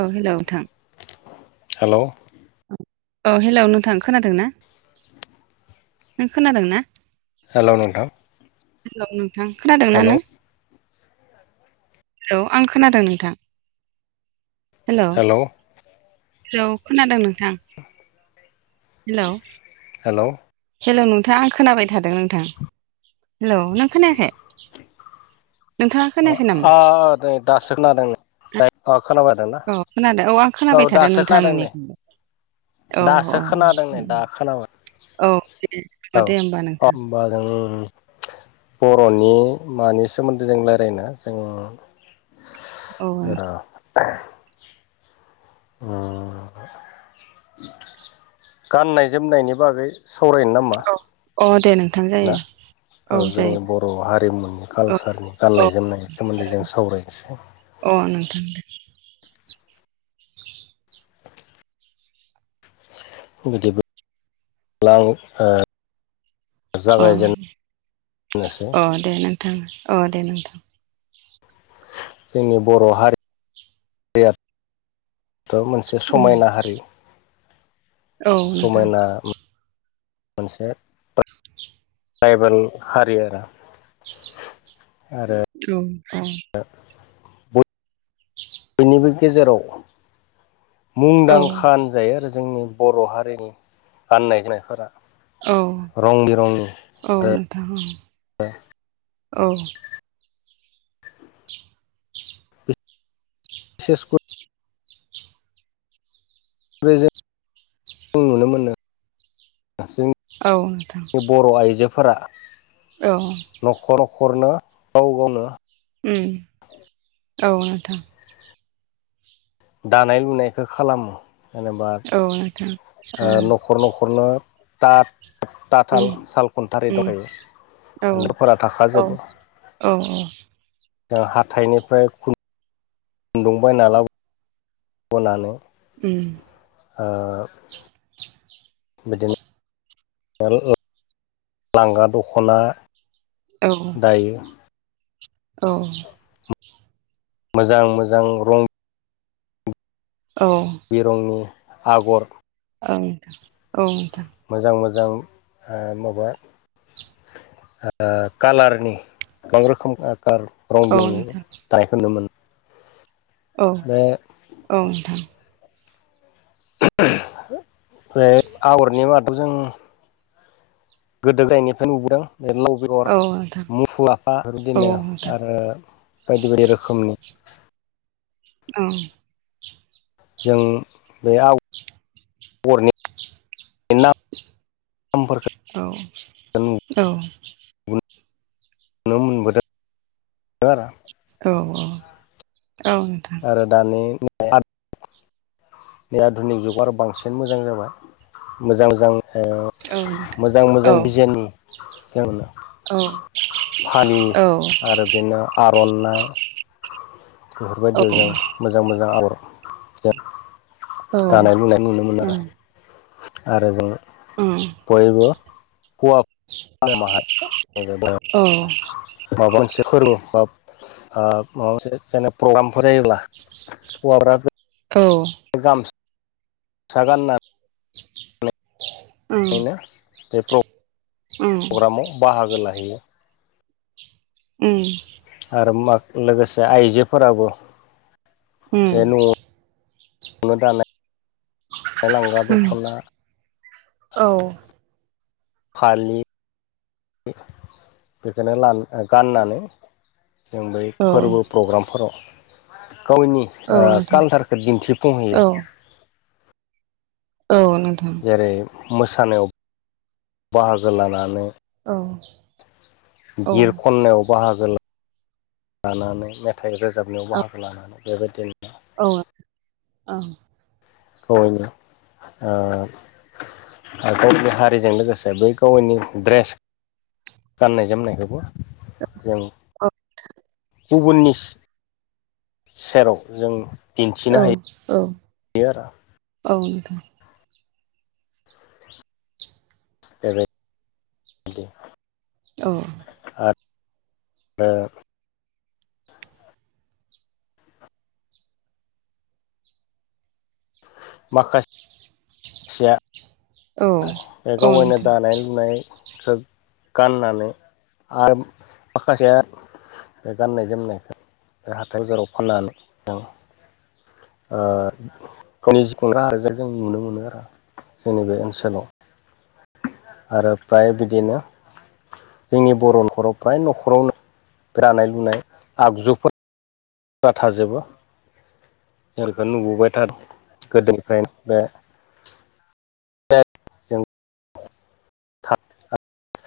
औ हेलौ नोंथां। हेलौ। अ हेलौ नोंथां खोनादों ना नों खोनादों ना? हेलौ नोंथां। हेलौ नोंथां खोनादों ना हेलौ नों? औ आं खोनादों नोंथां। हेलौ हेलौ खोनादों नोंथां हेलौ हेलौ हेलौ नोंथां आं खोनाबाय थादों नोंथां। हेलौ नों खोनायाखै नोंथाङा खोनायाखै नामा? औ नै दासो खोनादों दे अ खोनाबाय थादों ना औ खोनादों आं औ खोनाबाय थादों दासो नोंथां खोनादों नै। नोंनिखौबो औ दासो खोनादों नै दा खोनाबाय औ दे औ दे होमबा नोंथां अम बादों बर'नि मानि सोमोन्दै जों रायलायनो जों औ ओ [unintelligible] उम गाननाय जोमनायनि बागै। सावरायनो नामा? औ अ दे नोंथां ना जायो। औ जोंङो बर' हारिमुनि कालसारनि औ गाननाय जोमनायनि सोमोन्दै जों सावरायनोसै। अ नोंथां फुबिदिब लाव ओ। अ जागाय जेननोसै। दोङो औ दे नोंथां। जोंनि बर' हारियाथ' मोनसे उम समायना हारि। औ नोंथां। समायना मोनसे ट्राइबेल हारि आरो। आरो। [inaudible] अ। ओ बिनिबो गेजेराव औ मुंदांखान। जायो आरो जोंनि बर' हारिनि गाननाय जोमनायफोरा। औ रं बिरंनि औ नोंथां औ औ सेसकुद। जों नुनो मोनो जों। औ नोंथां बर' आइजोफोरा। औ। न'खर न'खरनो गाव गावनो। उम औ नोंथां। दानाय लुनायखो खालामो जेनेबा औ नोंथां ओ औ न'ख खर न'खरनो ता ताथाल उम साल खुन्था ओरै उम दंखायो। औ [inaudible] फोरा औ थाखाजोबो औ जों हाथायनिफ्राय खुन खुदुं बायना लाबो। बनानै। उम। ओ। बिदिनो। ओ लांगा दख'ना। औ दायो औ मोजां मोजां रं औ। बिरंनि आगर ओं औ। मोजां मोजां ओ माबा ओ कालारनि गोबां रोखोम ओ रं बिंरंनि दानायखौ नुनो मोनो। औ बे औ नोंथां। ओमफ्राय आगरनि मादाव जों गोदो गायनिफ्रायनो नुबोदों। बे लाव बेगर मुफुर आफा बिदिनो आरो बायदि बायदि रोखोमनि। औ। जों बे आव आगरनि नामफोरखौ औ औ। नुनो मोनबोदों। दो आरो। औ औ औ नोंथां। आरो दानि मु बेै आधुनिक जुग आरो बांसिन मोजां जाबाय मोजां मोजां ओ मोजां मोजां दिजाइननि जों फालि आरो बिदिनो आर'नाइ बेफोरबायदियाव जों मोजां मोजां आर दानाय लुनाय नुनो मोनो आरो जों बयबो [unintelligible] [unintelligible] माबा मोनसे फोरबो बा ओ माबा मोनसे जेने प्रग्रामफोर जायोब्ला [unintelligible] औ। गामस सा गानना उम नैनो बे प्र उम प्रग्रामाव बाहागो लाहैयो। ओम। आरो मा लोगोसे आइजोफोराबो उम बे न'आवनो दानाय लांगा उम दख'ना औ। फालि बेखौनो गाननानै जों बै औ फोरबो प्रग्रामफोराव गावनि ओ नोंथां कालसारखौ औ दिन्थिफुंहोयो। औ नोंथां। जेरै मोसानायाव बाहागो लानानै औ। औ गिर खन्नायाव बाहागो लानानै मेथाइ रोजाबनायाव बाहागो लानानै बेबायदिनो औ औ। औ ओ आरो गावनि हारिजों लोगोसे बै गावनि ड्रेस गाननाय जोमनायखौबो जों गुबुननिस सेराव जों दिन्थिनो औ औ हायो आरो औ नोंथां। बे [unintelligible] अ [unintelligible] माखास [unintelligible] बे गाव औ गावनो नोंथां दानाय लुनाय गाननानै आरो माखासेया बे गाननाय जोमनायखो बे [unintelligible] फाननानै [unintelligible] ओ [unintelligible] नुनो मोनो आरो जोंनि बे ओनसोलाव आरो फ्राय बिदिनो जोंनि बर' न'खराव फ्राय न'खरावनो फ्रानाय लुनाय आगजुफोर थाजोबो। जों बेखो नुबोबाय थादों गोदोनिफ्रायनो बे जों थाब-थाब